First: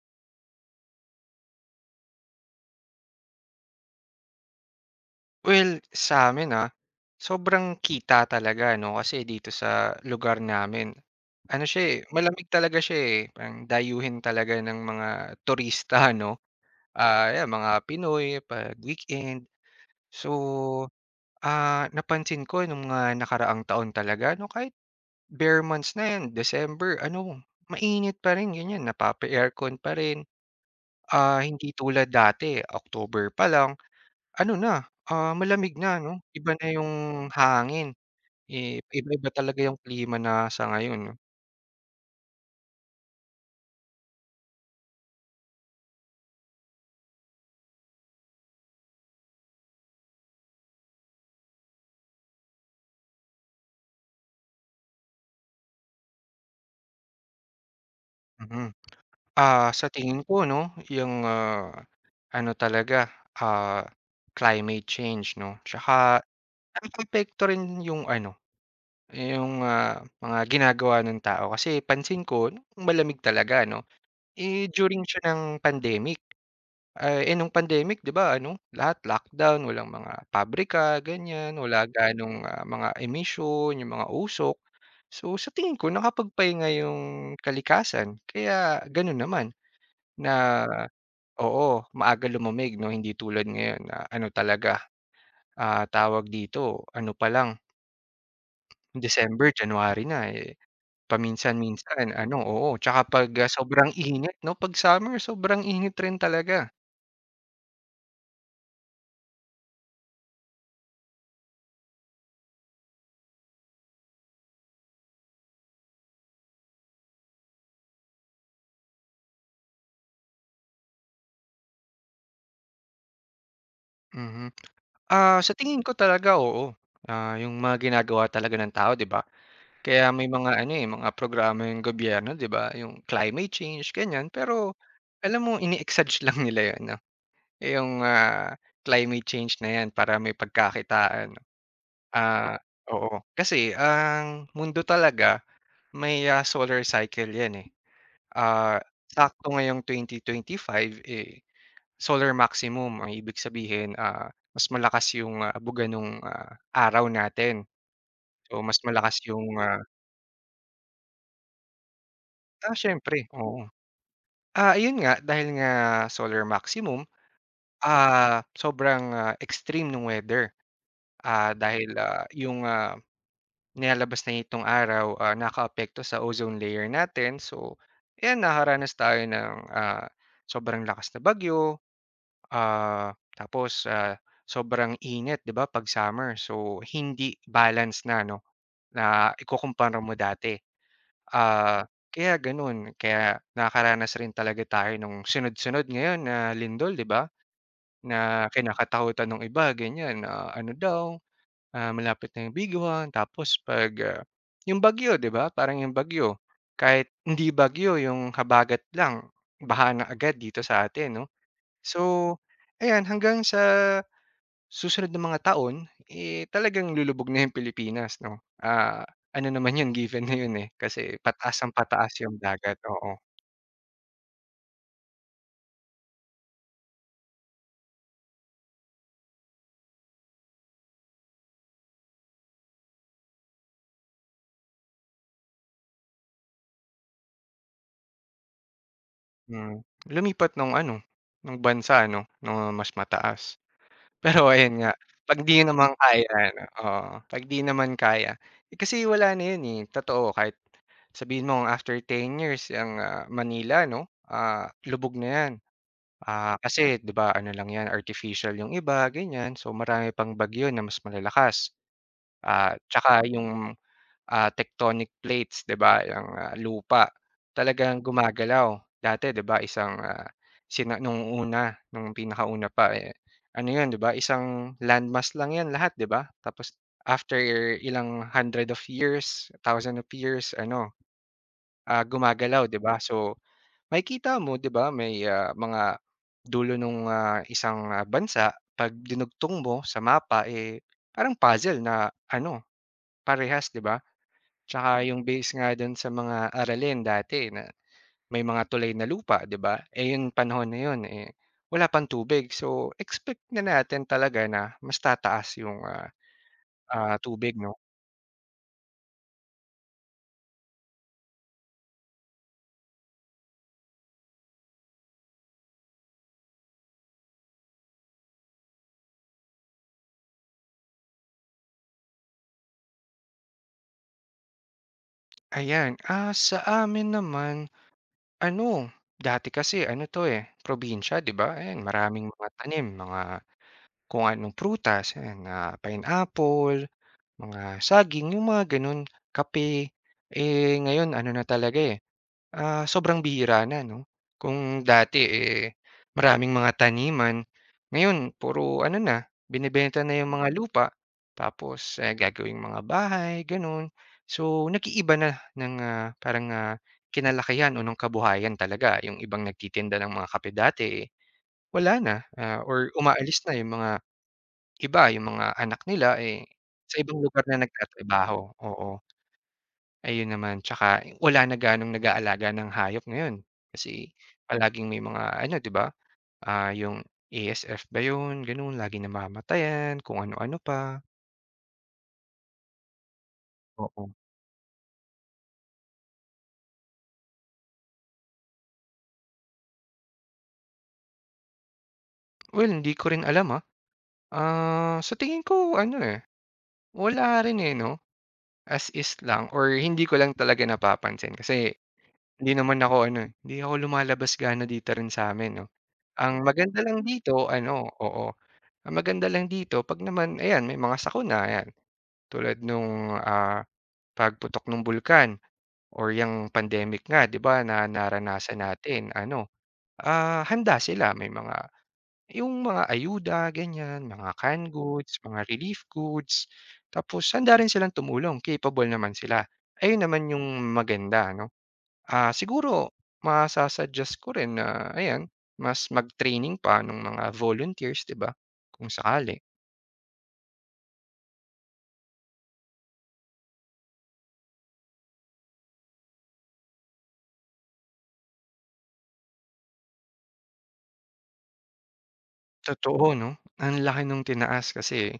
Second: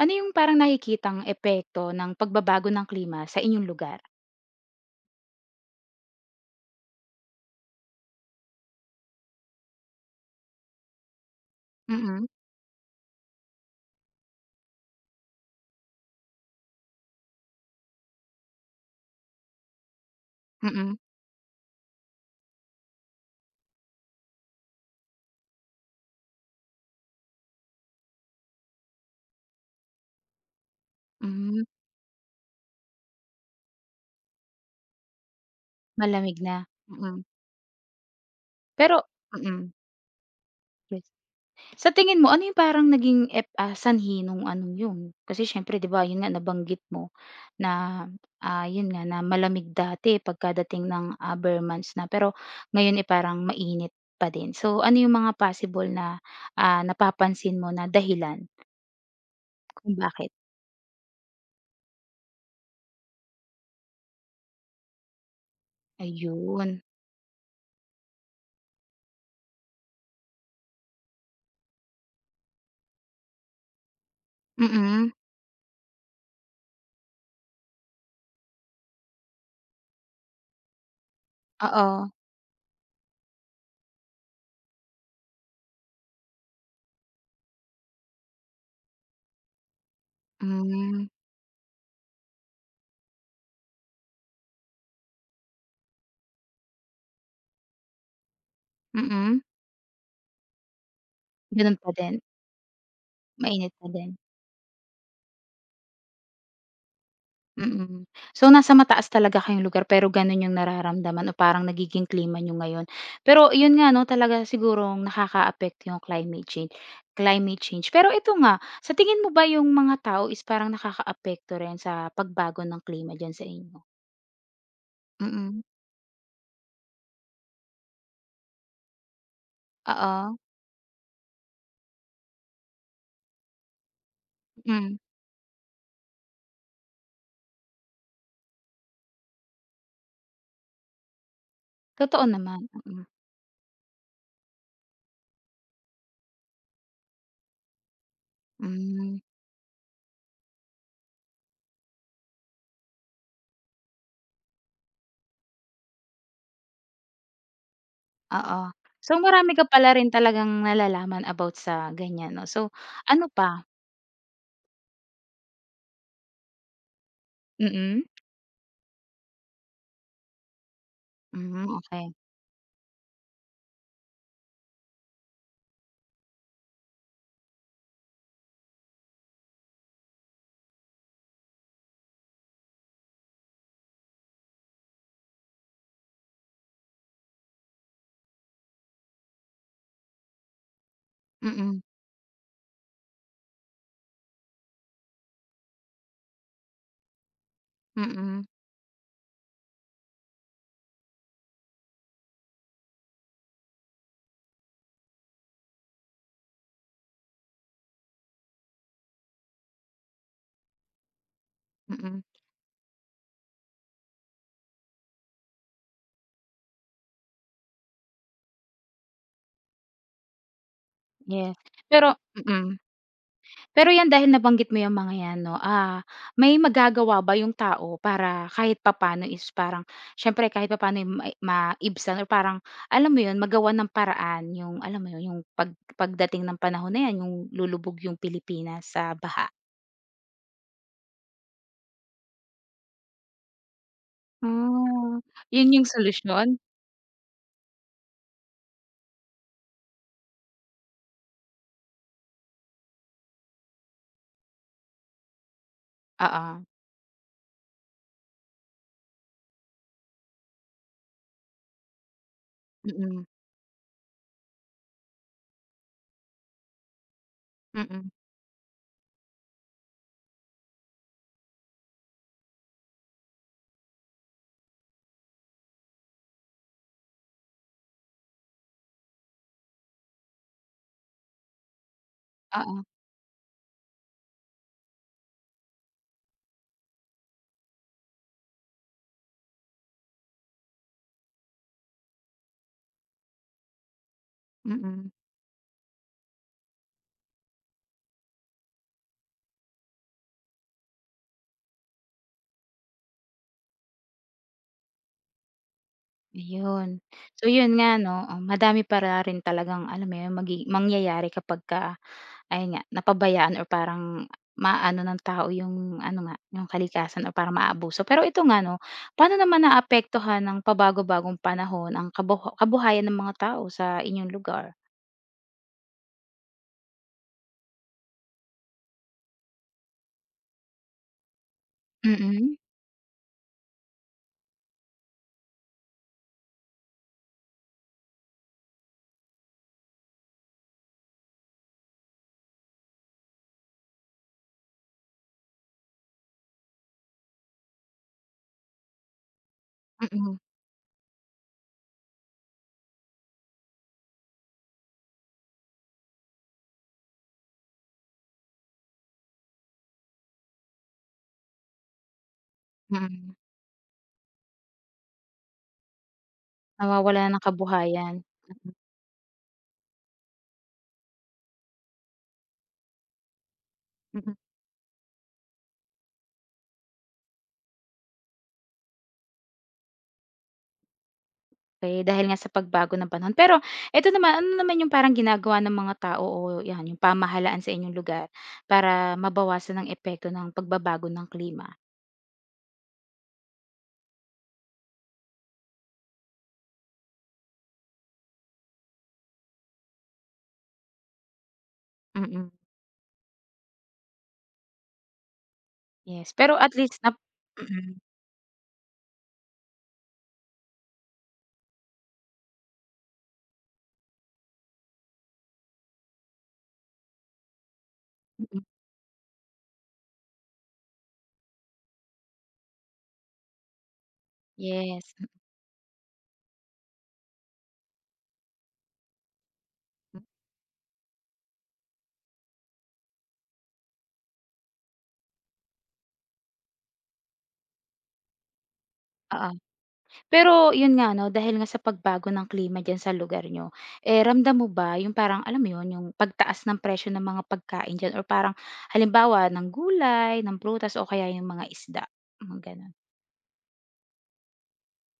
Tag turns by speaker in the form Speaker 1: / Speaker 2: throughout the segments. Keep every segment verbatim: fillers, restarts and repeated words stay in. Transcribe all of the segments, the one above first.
Speaker 1: Ano yung parang nakikitang epekto ng pagbabago ng klima sa inyong lugar?
Speaker 2: Well, sa sa'min, ah, sobrang kita talaga 'no, kasi dito sa lugar namin ano siya, eh,
Speaker 1: Mm,
Speaker 2: malamig talaga siya, eh, parang dayuhin talaga ng mga turista 'no, ah, 'yan mga Pinoy 'pag weekend. So,
Speaker 1: mm,
Speaker 2: ah, napansin ko nung mga nakaraang taon talaga 'no, kahit bare months na 'yan, December ano, mainit pa rin ganyan, napapa-aircon pa rin. Ah,
Speaker 1: hmm,
Speaker 2: hindi tulad dati October pa lang ano na, ah, malamig na 'no,
Speaker 1: malamig
Speaker 2: iba
Speaker 1: na,
Speaker 2: na yung
Speaker 1: mm.
Speaker 2: hangin, eh,
Speaker 1: Pero
Speaker 2: iba-iba talaga
Speaker 1: mm,
Speaker 2: yung klima na sa ngayon
Speaker 1: yes.
Speaker 2: 'no,
Speaker 1: Sa tingin mo ano yung parang naging ep ah, sanhi nung anong yun? Kasi siyempre 'di ba yun nga nabanggit mo na, ah, yun nga na malamig dati pagkadating ng, ah, bare months na pero ngayon, eh, parang mainit pa din. So, ano yung mga possible na, ah, napapansin mo na dahilan
Speaker 2: mm. Ah, sa
Speaker 1: kung
Speaker 2: tingin
Speaker 1: bakit?
Speaker 2: ko 'no, yung, ah, ano talaga, ah, climate change 'no, tsaka
Speaker 1: Ayun,
Speaker 2: nakakaapekto rin yung ano, yung, ah, mga ginagawa ng tao. Kasi pansin ko nung malamig talaga 'no, eh, during
Speaker 1: mm,
Speaker 2: siya ng pandemic. Ah, eh, nung pandemic 'di ba ano, lahat lockdown, walang mga pabrika ganyan, wala
Speaker 1: oo.
Speaker 2: ganong, ah, mga emission, yung mga usok. So, sa tingin ko nakapagpahinga yung kalikasan kaya gano'n naman na
Speaker 1: Hmm,
Speaker 2: oo, maaga lumamig 'no, hindi tulad ngayon na ano talaga, ah, tawag dito, ano pa lang
Speaker 1: mm.
Speaker 2: December, January na, eh,
Speaker 1: Gano'n pa
Speaker 2: paminsan-minsan
Speaker 1: din,
Speaker 2: ano oo, 'tsaka 'pag, ah,
Speaker 1: mainit pa
Speaker 2: sobrang
Speaker 1: din,
Speaker 2: init 'no, 'pag summer sobrang init rin talaga,
Speaker 1: mm. So, nasa mataas talaga kayong lugar pero gano'n yung nararamdaman o parang nagiging klima niyo ngayon. Pero yun nga 'no, talaga sigurong nakakaapekto yung climate change climate change. Pero ito nga, sa tingin mo ba yung mga tao is parang nakakaapekto rin sa pagbago ng klima diyan sa inyo?
Speaker 2: mhm. Ah, sa
Speaker 1: Mm,
Speaker 2: tingin ko talaga oo. Ah, yung mga ginagawa talaga ng tao 'di ba? Kaya may
Speaker 1: oo,
Speaker 2: mga ano, eh, mga programa yung gobyerno 'di ba, yung climate change ganyan. Pero
Speaker 1: mm.
Speaker 2: alam mo ini-exage lang nila 'yun 'no, eh, yung, ah, climate change na 'yan para may pagkakitaan.
Speaker 1: Totoo
Speaker 2: Ah,
Speaker 1: naman, mm.
Speaker 2: Oo, kasi ang mundo talaga may, ah, solar cycle 'yan, eh. Ah,
Speaker 1: Hmm,
Speaker 2: Sakto ngayong twenty twenty-five, eh solar maximum ang ibig sabihin, ah, mas malakas yung, ah, buga nung, ah, araw natin. So,
Speaker 1: oo.
Speaker 2: mas
Speaker 1: So,
Speaker 2: malakas
Speaker 1: marami
Speaker 2: yung,
Speaker 1: ka
Speaker 2: ah
Speaker 1: pala rin talagang nalalaman about sa ganyan 'no. So,
Speaker 2: ah, siyempre,
Speaker 1: ano pa?
Speaker 2: oo. Ah, ayun nga dahil nga solar maximum,
Speaker 1: Mm.
Speaker 2: ah, sobrang, ah, extreme ng weather. Ah,
Speaker 1: Hmm,
Speaker 2: dahil,
Speaker 1: okey.
Speaker 2: ah, yung, ah, nilalabas na itong araw, ah, nakakaapekto sa ozone layer natin. So, ayan nakakaranas tayo ng, ah, sobrang lakas na bagyo. Ah, tapos, ah, sobrang init 'di ba 'pag summer so hindi balance na 'no, na ikukumpara mo dati.
Speaker 1: Mm,
Speaker 2: Ah, Kaya gano'n, kaya nakakaranas rin talaga tayo nung sunod-sunod ngayon na lindol 'di ba, na
Speaker 1: mm,
Speaker 2: kinakatakutan ng iba ganyan na ano daw, ah, malapit na yung biguhan tapos 'pag, ah, yung bagyo 'di ba parang yung bagyo, kahit hindi bagyo yung habagat lang, baha na agad dito sa atin 'no. So,
Speaker 1: mm.
Speaker 2: ayan hanggang sa susunod na mga taon, eh, talagang lulubog na yung Pilipinas 'no, ah, ano naman yun given na yun, eh, kasi
Speaker 1: Yes.
Speaker 2: pataas ang
Speaker 1: Pero.
Speaker 2: pataas yung dagat,
Speaker 1: Mm.
Speaker 2: oo.
Speaker 1: Pero 'yan dahil nabanggit mo 'yang mga 'yan 'no, ah, may magagawa ba yung tao para kahit papaano is parang siyempre kahit papaano eh mai maibsan or parang alam mo 'yun, magawan ng paraan yung alam mo 'yun, yung pag pagdating ng panahon na 'yan, yung lulubog yung Pilipinas sa baha?
Speaker 2: Hmm, Lumipat nung ano, nung bansa ano, nung mas mataas. Pero ayan nga,
Speaker 1: Hmm,
Speaker 2: 'pag 'di
Speaker 1: 'yun yung
Speaker 2: naman kaya
Speaker 1: solusyon?
Speaker 2: ano, oo, 'pag 'di naman kaya eh, kasi wala na yun, eh, totoo kahit sabihin mong after ten years ang, ah, Manila 'no, ah, lubog na yan. Ah,
Speaker 1: Oo.
Speaker 2: kasi 'di ba ano lang yan, artificial yung iba, ganyan. So, marami pang bagyo na mas malalakas. Ah, tsaka
Speaker 1: Mm,
Speaker 2: yung, ah, tectonic plates 'di ba, yang, ah, lupa talagang
Speaker 1: mm.
Speaker 2: gumagalaw. Dati 'di ba isang, ah, sina nung una, nung pinakauna pa, eh, ano 'yun 'di ba isang landmass lang 'yan lahat 'di ba? Tapos after ilang hundred of years, thousand of years ano, ah, gumagalaw 'di
Speaker 1: Oo,
Speaker 2: ba? So, makikita mo 'di ba may, ah, mga dulo nung, ah, isang, ah, bansa 'pag dinugtong mo sa mapa, eh, parang puzzle na ano, parehas 'di ba?
Speaker 1: mm.
Speaker 2: Tsaka
Speaker 1: Mm.
Speaker 2: yung base nga dun sa mga aralin dati na may mga tulay na lupa, 'di ba? Eh, yung panahon na yun, eh, wala pang tubig. So, expect na natin talaga na mas tataas yung, ah,
Speaker 1: Ayun.
Speaker 2: ah,
Speaker 1: So
Speaker 2: tubig
Speaker 1: yun
Speaker 2: 'no?
Speaker 1: nga 'no, um, madami para rin talagang alam mo yun, magi mangyayari kapagka ayun nga, napabayaan or parang maaano ng tao yung ano nga, yung kalikasan o parang maabuso. Pero ito nga 'no, paano naman naapektuhan ng pabago-bagong panahon ang kabuha kabuhayan ng mga tao sa inyong lugar?
Speaker 2: Ayan, ah, sa amin naman ano, dati kasi ano 'to, eh, probinsya, 'di ba? Ayan, maraming mga
Speaker 1: Mm,
Speaker 2: tanim, mga kung anong prutas, ayan, ah, pineapple, mga saging, yung mga gano'n, kape. Eh, ngayon ano na talaga, eh. Ah, sobrang bihira na 'no. Kung dati, eh, maraming mga taniman, ngayon puro ano na, binebenta na yung
Speaker 1: mm,
Speaker 2: mga lupa tapos, ah, gagawing mga bahay gano'n. So, nag-iiba na ng, ah, parang, ah, kinalakihan o ng kabuhayan talaga. Yung ibang nagtitinda ng mga kape dati, eh, wala na, ah, or
Speaker 1: mm.
Speaker 2: umaalis na yung mga iba, yung mga anak nila, eh, sa ibang
Speaker 1: Nawawala na
Speaker 2: lugar
Speaker 1: ng
Speaker 2: na
Speaker 1: kabuhayan.
Speaker 2: nagtatrabaho, oo. Ayun naman, tsaka wala na gaanong nag-aalaga ng hayop ngayon kasi
Speaker 1: Mm.
Speaker 2: palaging may mga ano, 'di ba, ah, yung A S F ba yun, gano'n, laging namamatayan, kung ano-ano pa.
Speaker 1: Okey, dahil nga sa pagbago ng panahon. Pero eto
Speaker 2: Oo.
Speaker 1: naman, ano naman yung parang ginagawa ng mga tao o 'yan, yung pamahalaan sa inyong lugar para mabawasan ang epekto ng pagbabago ng klima?
Speaker 2: Well, hindi ko rin alam, ah. Ah, sa tingin ko ano, eh, wala rin, eh, 'no, as is lang or hindi ko lang talaga napapansin kasi
Speaker 1: Mm,
Speaker 2: hindi naman ako ano, eh, hindi ako lumalabas gaano dito rin sa'min, 'no.
Speaker 1: yes.
Speaker 2: Ang
Speaker 1: Pero at
Speaker 2: maganda lang
Speaker 1: least nap
Speaker 2: dito ano,
Speaker 1: Mm,
Speaker 2: oo, ang maganda lang dito 'pag naman ayan, may mga sakuna, ayan. Tulad nung, ah, pagputok nung bulkan or yung pandemic nga 'di ba na
Speaker 1: mm,
Speaker 2: naranasan natin ano, ah, handa sila may mga yung mga ayuda ganyan, mga canned
Speaker 1: yes,
Speaker 2: goods, mga relief goods, tapos handa rin silang tumulong capable naman sila. Ayun
Speaker 1: mm,
Speaker 2: naman yung maganda ano. Ah, siguro masa-suggest ko rin na ayan, mas mag-training pa ng mga volunteers 'di ba, kung sakali.
Speaker 1: oo. Pero yun nga 'no, dahil nga sa pagbago ng klima diyan sa lugar niyo, eh, ramdam mo ba yung parang alam mo yun, yung pagtaas ng presyo ng mga pagkain diyan or parang halimbawa ng gulay, ng prutas o kaya yung mga isda, mga gano'n?
Speaker 2: Totoo 'no, ang laki nung tinaas kasi.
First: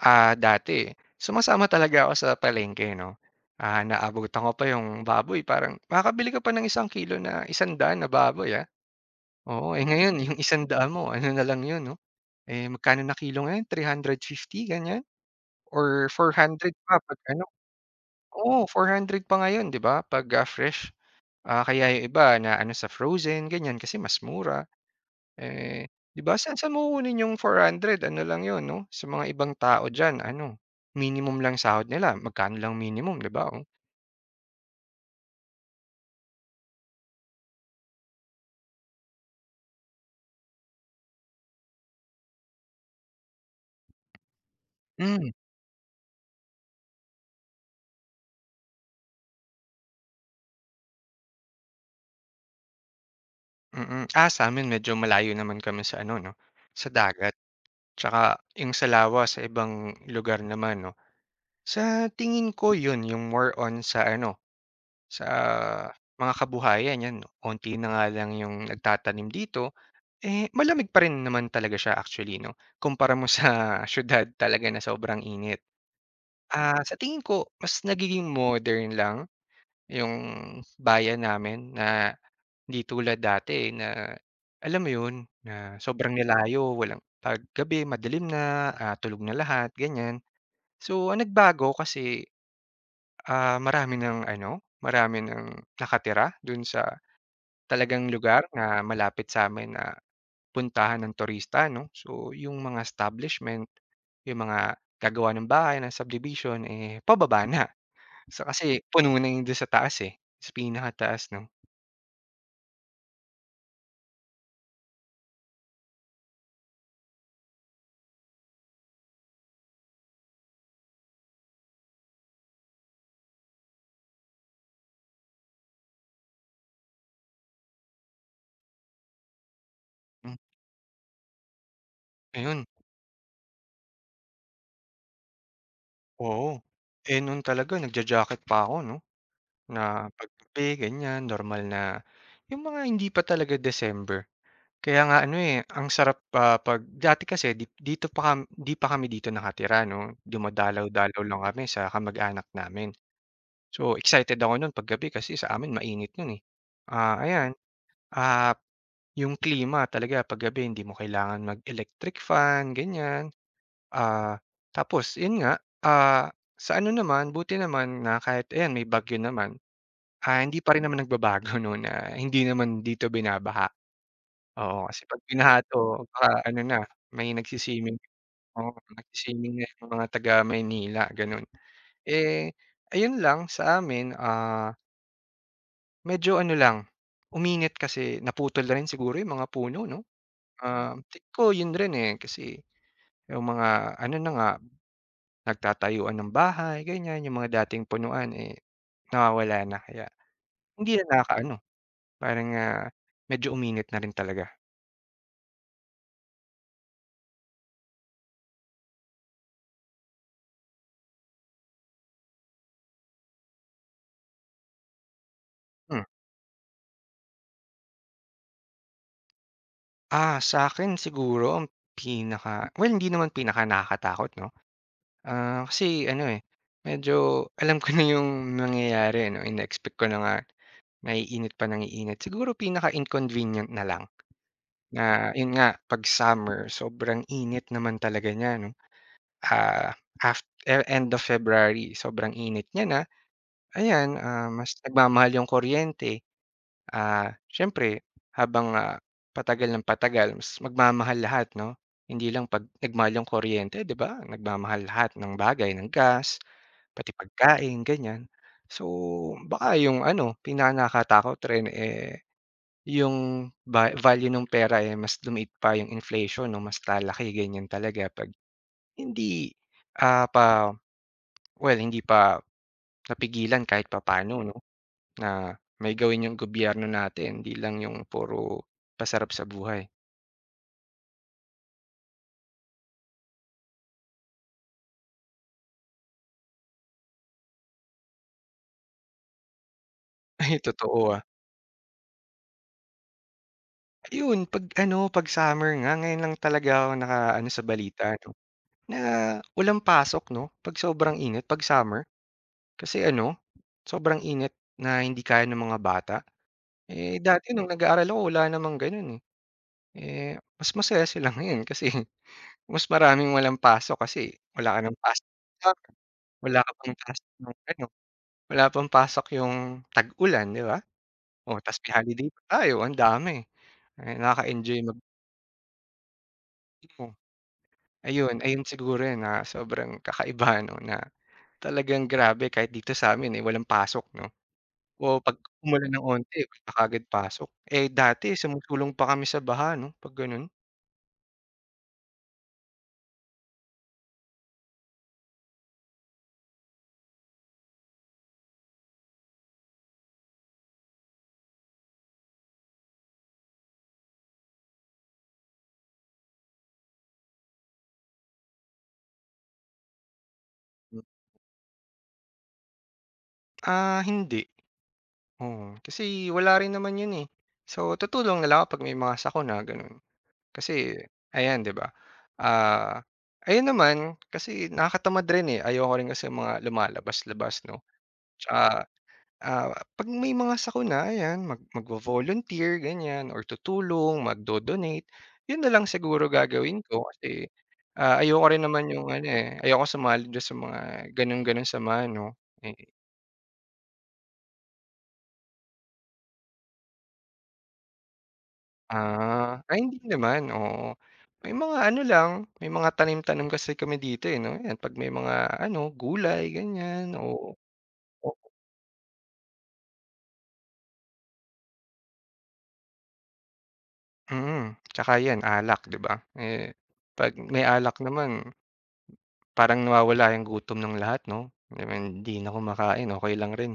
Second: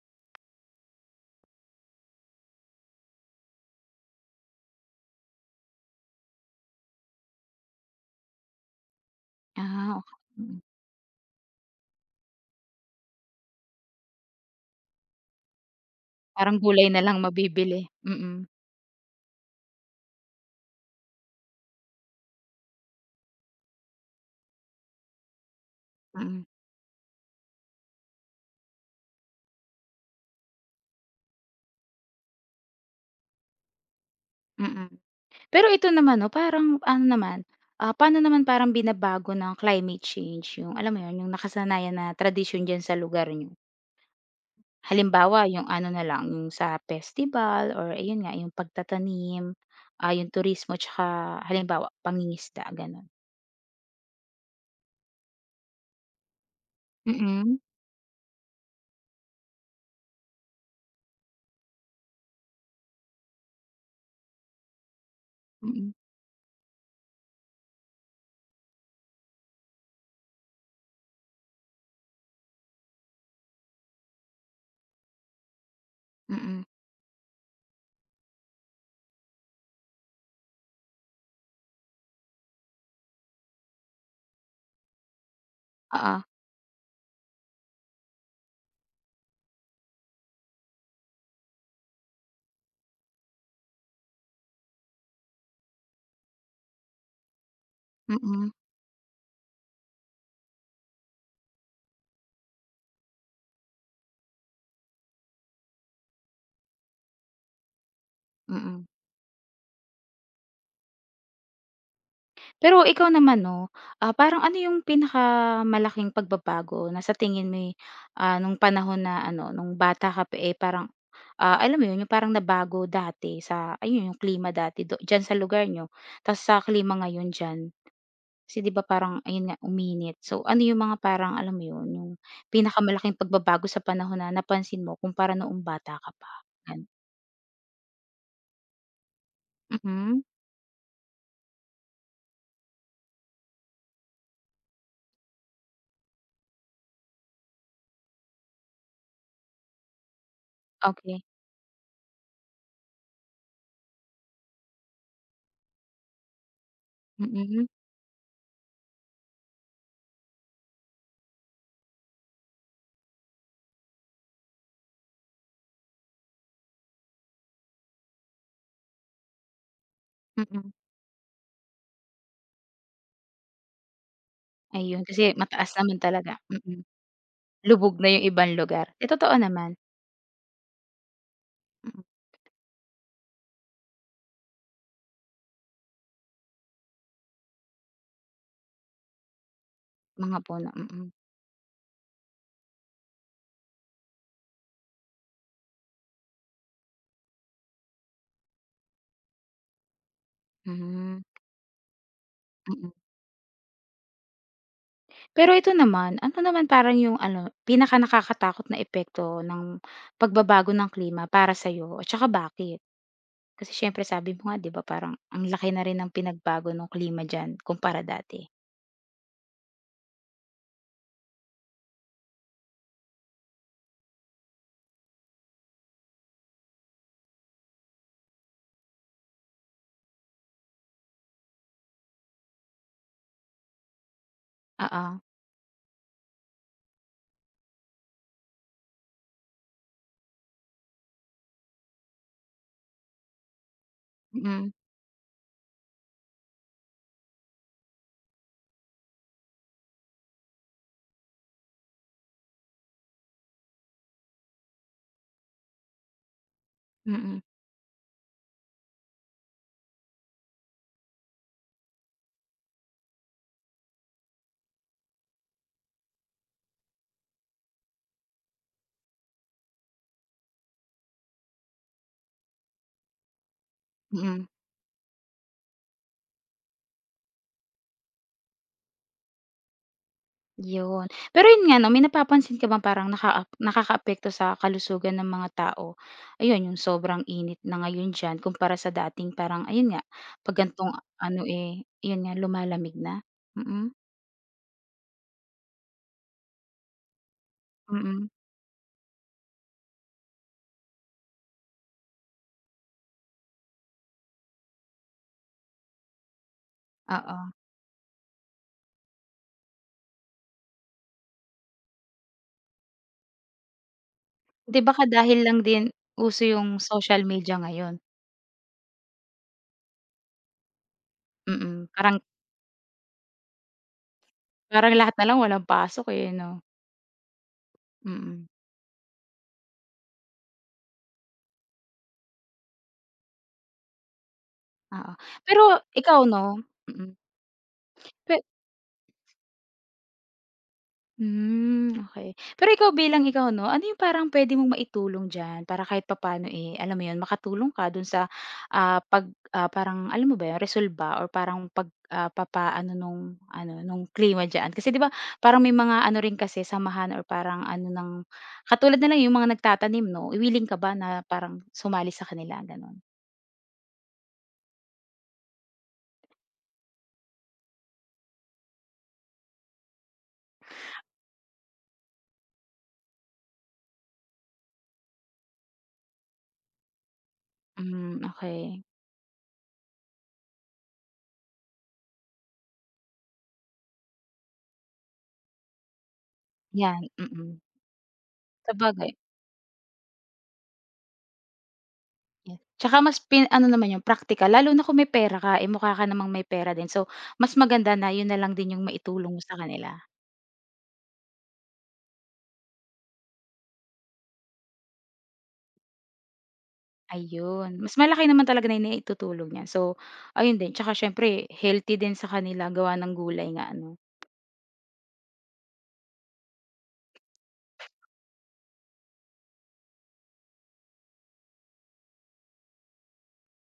Speaker 2: Ah, dati, sumasama talaga ako sa palengke 'no. Ah, naabutan ko pa yung baboy parang makakabili ka pa ng isang kilo na isang daan na baboy, ah. Oo, eh,
Speaker 1: Ah, oka
Speaker 2: ngayon yung
Speaker 1: Mm.
Speaker 2: isang daan mo ano na lang yun 'no, eh, magkano na kilo ngayon three fifty ganyan or four
Speaker 1: Parang
Speaker 2: hundred
Speaker 1: gulay
Speaker 2: pa
Speaker 1: na lang
Speaker 2: 'pag ano
Speaker 1: mabibili, mm,
Speaker 2: oo, four hundred pa ngayon 'di ba 'pag, ah, fresh. Ah, kaya yung iba na naano sa frozen ganyan kasi mas mura. Eh, 'di ba
Speaker 1: mm,
Speaker 2: saan saan mo kukunin yung four hundred ano lang yon 'no, sa mga ibang tao diyan ano, minimum lang sahod nila, magkano lang minimum 'di ba, oh?
Speaker 1: mm. Pero ito naman 'no, parang ano naman, ah, paano naman parang binabago ng climate change yung alam mo yun, yung nakasanayan na tradisyon diyan sa lugar niyo?
Speaker 2: Hmm,
Speaker 1: Halimbawa yung ano na lang, yung sa festival or ayun nga, yung pagtatanim, ah, yung turismo tsaka halimbawa pangingisda, gano'n?
Speaker 2: mm. Ah, sa'min medyo malayo naman kami sa ano 'no, sa dagat.
Speaker 1: Mm,
Speaker 2: Tsaka yung Salawa sa ibang lugar naman 'no. Sa tingin ko 'yun yung more on sa ano, sa
Speaker 1: mm,
Speaker 2: mga kabuhayan 'yan 'no, konti na nga lang yung nagtatanim dito, eh, malamig pa rin naman talaga siya actually 'no, kumpara mo sa siyudad talaga na sobrang init.
Speaker 1: mm,
Speaker 2: Ah, sa tingin ko mas nagiging modern lang yung bayan namin na hindi tulad dati eh, na alam mo yun, na sobrang
Speaker 1: oo,
Speaker 2: nilayo, walang 'pag gabi madilim na, ah, tulog na lahat ganyan. So, ang nagbago kasi, ah, marami ng ano, marami ng nakatira dun sa talagang lugar
Speaker 1: mm,
Speaker 2: na malapit sa sa'min na puntahan ng turista 'no. So, yung mga establishment, yung mga gagawa ng bahay, ng subdivision, eh, pababa na. Sa kasi
Speaker 1: mm.
Speaker 2: puno na yun dun sa taas, eh, sa pinakataas 'no.
Speaker 1: Pero ikaw naman 'no, ah, parang ano yung pinakamalaking pagbabago na sa tingin mo'y, ah, nung panahon na ano, nung bata ka pa, eh, parang, ah, alam mo 'yun, yung parang nabago dati sa ayun yung klima dati do diyan sa lugar niyo, ta's sa klima ngayon diyan? Kasi 'di ba parang ayun nga, uminit.
Speaker 2: Hmm,
Speaker 1: So, ano yung mga parang alam mo 'yun, yung
Speaker 2: ayun,
Speaker 1: pinakamalaking pagbabago sa panahon na napansin mo kumpara noong bata ka pa?
Speaker 2: oo.
Speaker 1: Gan
Speaker 2: Eh, nun talaga nagja-jacket pa ako 'no, na
Speaker 1: mhm,
Speaker 2: pagkape ganyan, normal na yung mga hindi pa talaga December. Kaya nga ano, eh, ang sarap, ah, 'pag dati kasi di dito pa kam di pa kami dito nakatira 'no, dumadalaw-dalaw
Speaker 1: okey.
Speaker 2: lang kami sa kamag-anak namin. So, excited ako nun paggabi kasi sa amin mainit nun, eh. Ah, ayan,
Speaker 1: Mm,
Speaker 2: ah, yung klima talaga paggabi hindi mo kailangan mag-electric fan, ganyan. Ah, Tapos yun nga, ah, sa ano naman, buti naman na kahit ayan may bagyo naman, ah, hindi
Speaker 1: mm.
Speaker 2: pa rin naman nagbabago 'no, na hindi naman dito binabaha. Oo, kasi
Speaker 1: Ayun,
Speaker 2: 'pag
Speaker 1: kasi
Speaker 2: binaha
Speaker 1: mataas naman
Speaker 2: 'to
Speaker 1: talaga,
Speaker 2: baka ano na,
Speaker 1: mm.
Speaker 2: may
Speaker 1: Lubog
Speaker 2: nagswi-swimming
Speaker 1: na yung ibang
Speaker 2: oo,
Speaker 1: lugar. Eh,
Speaker 2: nagsi
Speaker 1: totoo
Speaker 2: na
Speaker 1: naman,
Speaker 2: yung mga taga Maynila gano'n.
Speaker 1: mm,
Speaker 2: Eh, ayun lang sa amin, ah, medyo ano lang, uminit kasi naputol na rin siguro yung mga puno 'no?
Speaker 1: mga puno,
Speaker 2: Ah,
Speaker 1: mm.
Speaker 2: tingin ko yun rin, eh, kasi yung mga ano na nga nagtatayuan ng bahay ganyan, yung mga dating punuan, eh, nawawala na kaya hindi na
Speaker 1: Hmm,
Speaker 2: nakaka parang, ah,
Speaker 1: mm.
Speaker 2: medyo uminit na rin talaga.
Speaker 1: Pero ito naman, ano naman parang yung ano, pinakanakakatakot na epekto ng pagbabago ng klima para sa'yo at saka bakit? Kasi siyempre sabi mo nga 'di ba parang ang laki na rin
Speaker 2: Hmm,
Speaker 1: ng pinagbago nung klima diyan kumpara dati.
Speaker 2: ah, sa akin siguro ang pinaka well hindi naman pinaka nakakatakot 'no, ah, kasi ano, eh, medyo alam ko na yung mangyayari no ine-expect ko na nga maiinit pa nang iinit. Siguro pinaka-inconvenient na lang
Speaker 1: Oo,
Speaker 2: na yun nga 'pag summer sobrang init naman talaga niya 'no, ah, af eh, end of February sobrang init niya na. Ayan, ah,
Speaker 1: mm,
Speaker 2: mas nagmamahal yung kuryente, ah, siyempre habang, ah, patagal ng patagal mas magmamahal lahat 'no? Hindi lang 'pag nagmahal yung kuryente 'di ba, nagmamahal lahat ng bagay, ng gas, pati
Speaker 1: mm,
Speaker 2: pagkain ganyan. So, baka yung ano, pinaka nakakatakot rin, eh, yung va value ng pera, eh, mas lumiit pa yung inflation 'no, mas lalaki ganyan talaga 'pag hindi, ah, pa well hindi pa napigilan kahit papaano
Speaker 1: mm.
Speaker 2: 'no? Na may gawin yung gobyerno natin, hindi lang yung puro pasarap sa buhay.
Speaker 1: Yun. Pero yun nga 'no, may napapansin ka bang parang nakaap nakakaapekto sa kalusugan ng mga tao, ayun yung sobrang init na ngayon diyan kumpara sa dating parang ayun nga, 'pag
Speaker 2: Ay,
Speaker 1: gan'tong
Speaker 2: totoo, ah.
Speaker 1: ano, eh, yun nga lumalamig na? Mm,
Speaker 2: Ayun, 'pag ano, 'pag summer nga, ngayon lang talaga ako nakaano sa balita
Speaker 1: mm,
Speaker 2: 'no, na walang pasok 'no, 'pag sobrang init, 'pag summer. Kasi ano, sobrang init na hindi kaya ng mga bata. Eh,
Speaker 1: oo.
Speaker 2: dati nung nag-aaral ako wala namang gano'n, eh. Eh, mas masaya sila ngayon kasi mas maraming walang pasok kasi wala
Speaker 1: 'Di
Speaker 2: ka ng
Speaker 1: baka
Speaker 2: pasok,
Speaker 1: dahil lang din uso
Speaker 2: wala
Speaker 1: yung
Speaker 2: ka pang
Speaker 1: social
Speaker 2: pasok
Speaker 1: media
Speaker 2: ng ano
Speaker 1: ngayon?
Speaker 2: wala pang pasok yung tag-ulan, 'di ba? Oh, ta's
Speaker 1: Mm,
Speaker 2: may
Speaker 1: parang
Speaker 2: holiday pa tayo, ang dami. Ay, nakaka-enjoy
Speaker 1: parang
Speaker 2: mag
Speaker 1: lahat na lang walang pasok, eh, 'no?
Speaker 2: hmm, ayun
Speaker 1: Mm,
Speaker 2: ayun siguro 'yun na sobrang kakaiba 'no, na talagang grabe kahit dito sa'min, eh, walang pasok 'no,
Speaker 1: oo.
Speaker 2: o 'pag
Speaker 1: Pero
Speaker 2: umulan ng
Speaker 1: ikaw
Speaker 2: onti
Speaker 1: 'no.
Speaker 2: wala kaagad
Speaker 1: Mm.
Speaker 2: pasok. Eh, dati sumusulong pa kami sa baha 'no, 'pag gano'n.
Speaker 1: Hmm, okay. Pero ikaw bilang ikaw 'no, ano yung parang pwede mong maitulong diyan para kahit papano eh, alam mo yun, makatulong ka dun sa, ah, pag, ah, parang alam mo ba yun, resolba or parang pag, ah, papaano nung ano, nung klima diyan? Kasi 'di ba parang may mga ano rin kasi samahan or parang ano ng katulad na lang yung mga nagtatanim 'no, wiling ka ba
Speaker 2: Hmm,
Speaker 1: na parang sumali sa kanila, gano'n?
Speaker 2: ah, hindi, oo, kasi wala rin naman 'yun, eh. So, tutulong na lang ako 'pag may mga sakuna, gano'n. Kasi ayan 'di ba, ah, ayun naman kasi nakakatamad rin, eh, ayoko rin kasi mga lumalabas-labas 'no.
Speaker 1: Hmm, okay.
Speaker 2: Tsaka, ah, 'pag may mga sako na ayan mag magvo-volunteer ganyan or tutulong, magdo-donate, yun na lang siguro gagawin
Speaker 1: 'Yan,
Speaker 2: ko kasi,
Speaker 1: mm.
Speaker 2: ah, ayoko rin naman yung
Speaker 1: Sabagay.
Speaker 2: ano, eh, ayoko sumali dun sa mga ganun-ganung samahan 'no,
Speaker 1: Yeah,
Speaker 2: eh.
Speaker 1: tsaka mas pin ano naman yung praktikal lalo na kung may pera ka, eh, mukha ka namang may pera din so mas maganda na 'yun na lang din 'yung maitulong mo sa
Speaker 2: Ah, ay
Speaker 1: kanila,
Speaker 2: hindi naman, oo. May mga ano lang, may mga tanim-tanim kasi kami dito, eh, 'no, 'yan 'pag may mga ano, gulay ganyan, oo.
Speaker 1: ayun. Mas malaki
Speaker 2: O
Speaker 1: naman talaga na naitutulong niya so ayun din tsaka siyempre healthy din sa kanila gawa ng gulay nga ano.
Speaker 2: mm, tsaka 'yan alak, 'di ba? Eh, 'pag may alak naman parang nawawala yung gutom ng lahat, 'no? I mean, hindi na kumakain, okey lang rin,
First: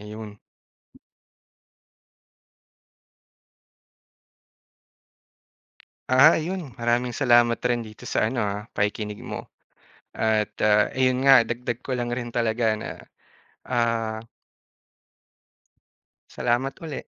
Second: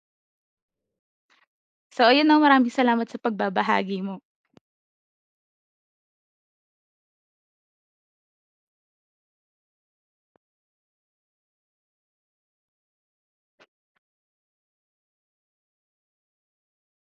Speaker 2: ayun.
Speaker 1: So ayun na maraming salamat sa pagbabahagi mo.
Speaker 2: Ah, ayun, maraming salamat rin dito sa ano, ah, pakikinig mo at, ah, ayun nga dagdag ko lang rin talaga na, ah, salamat uli.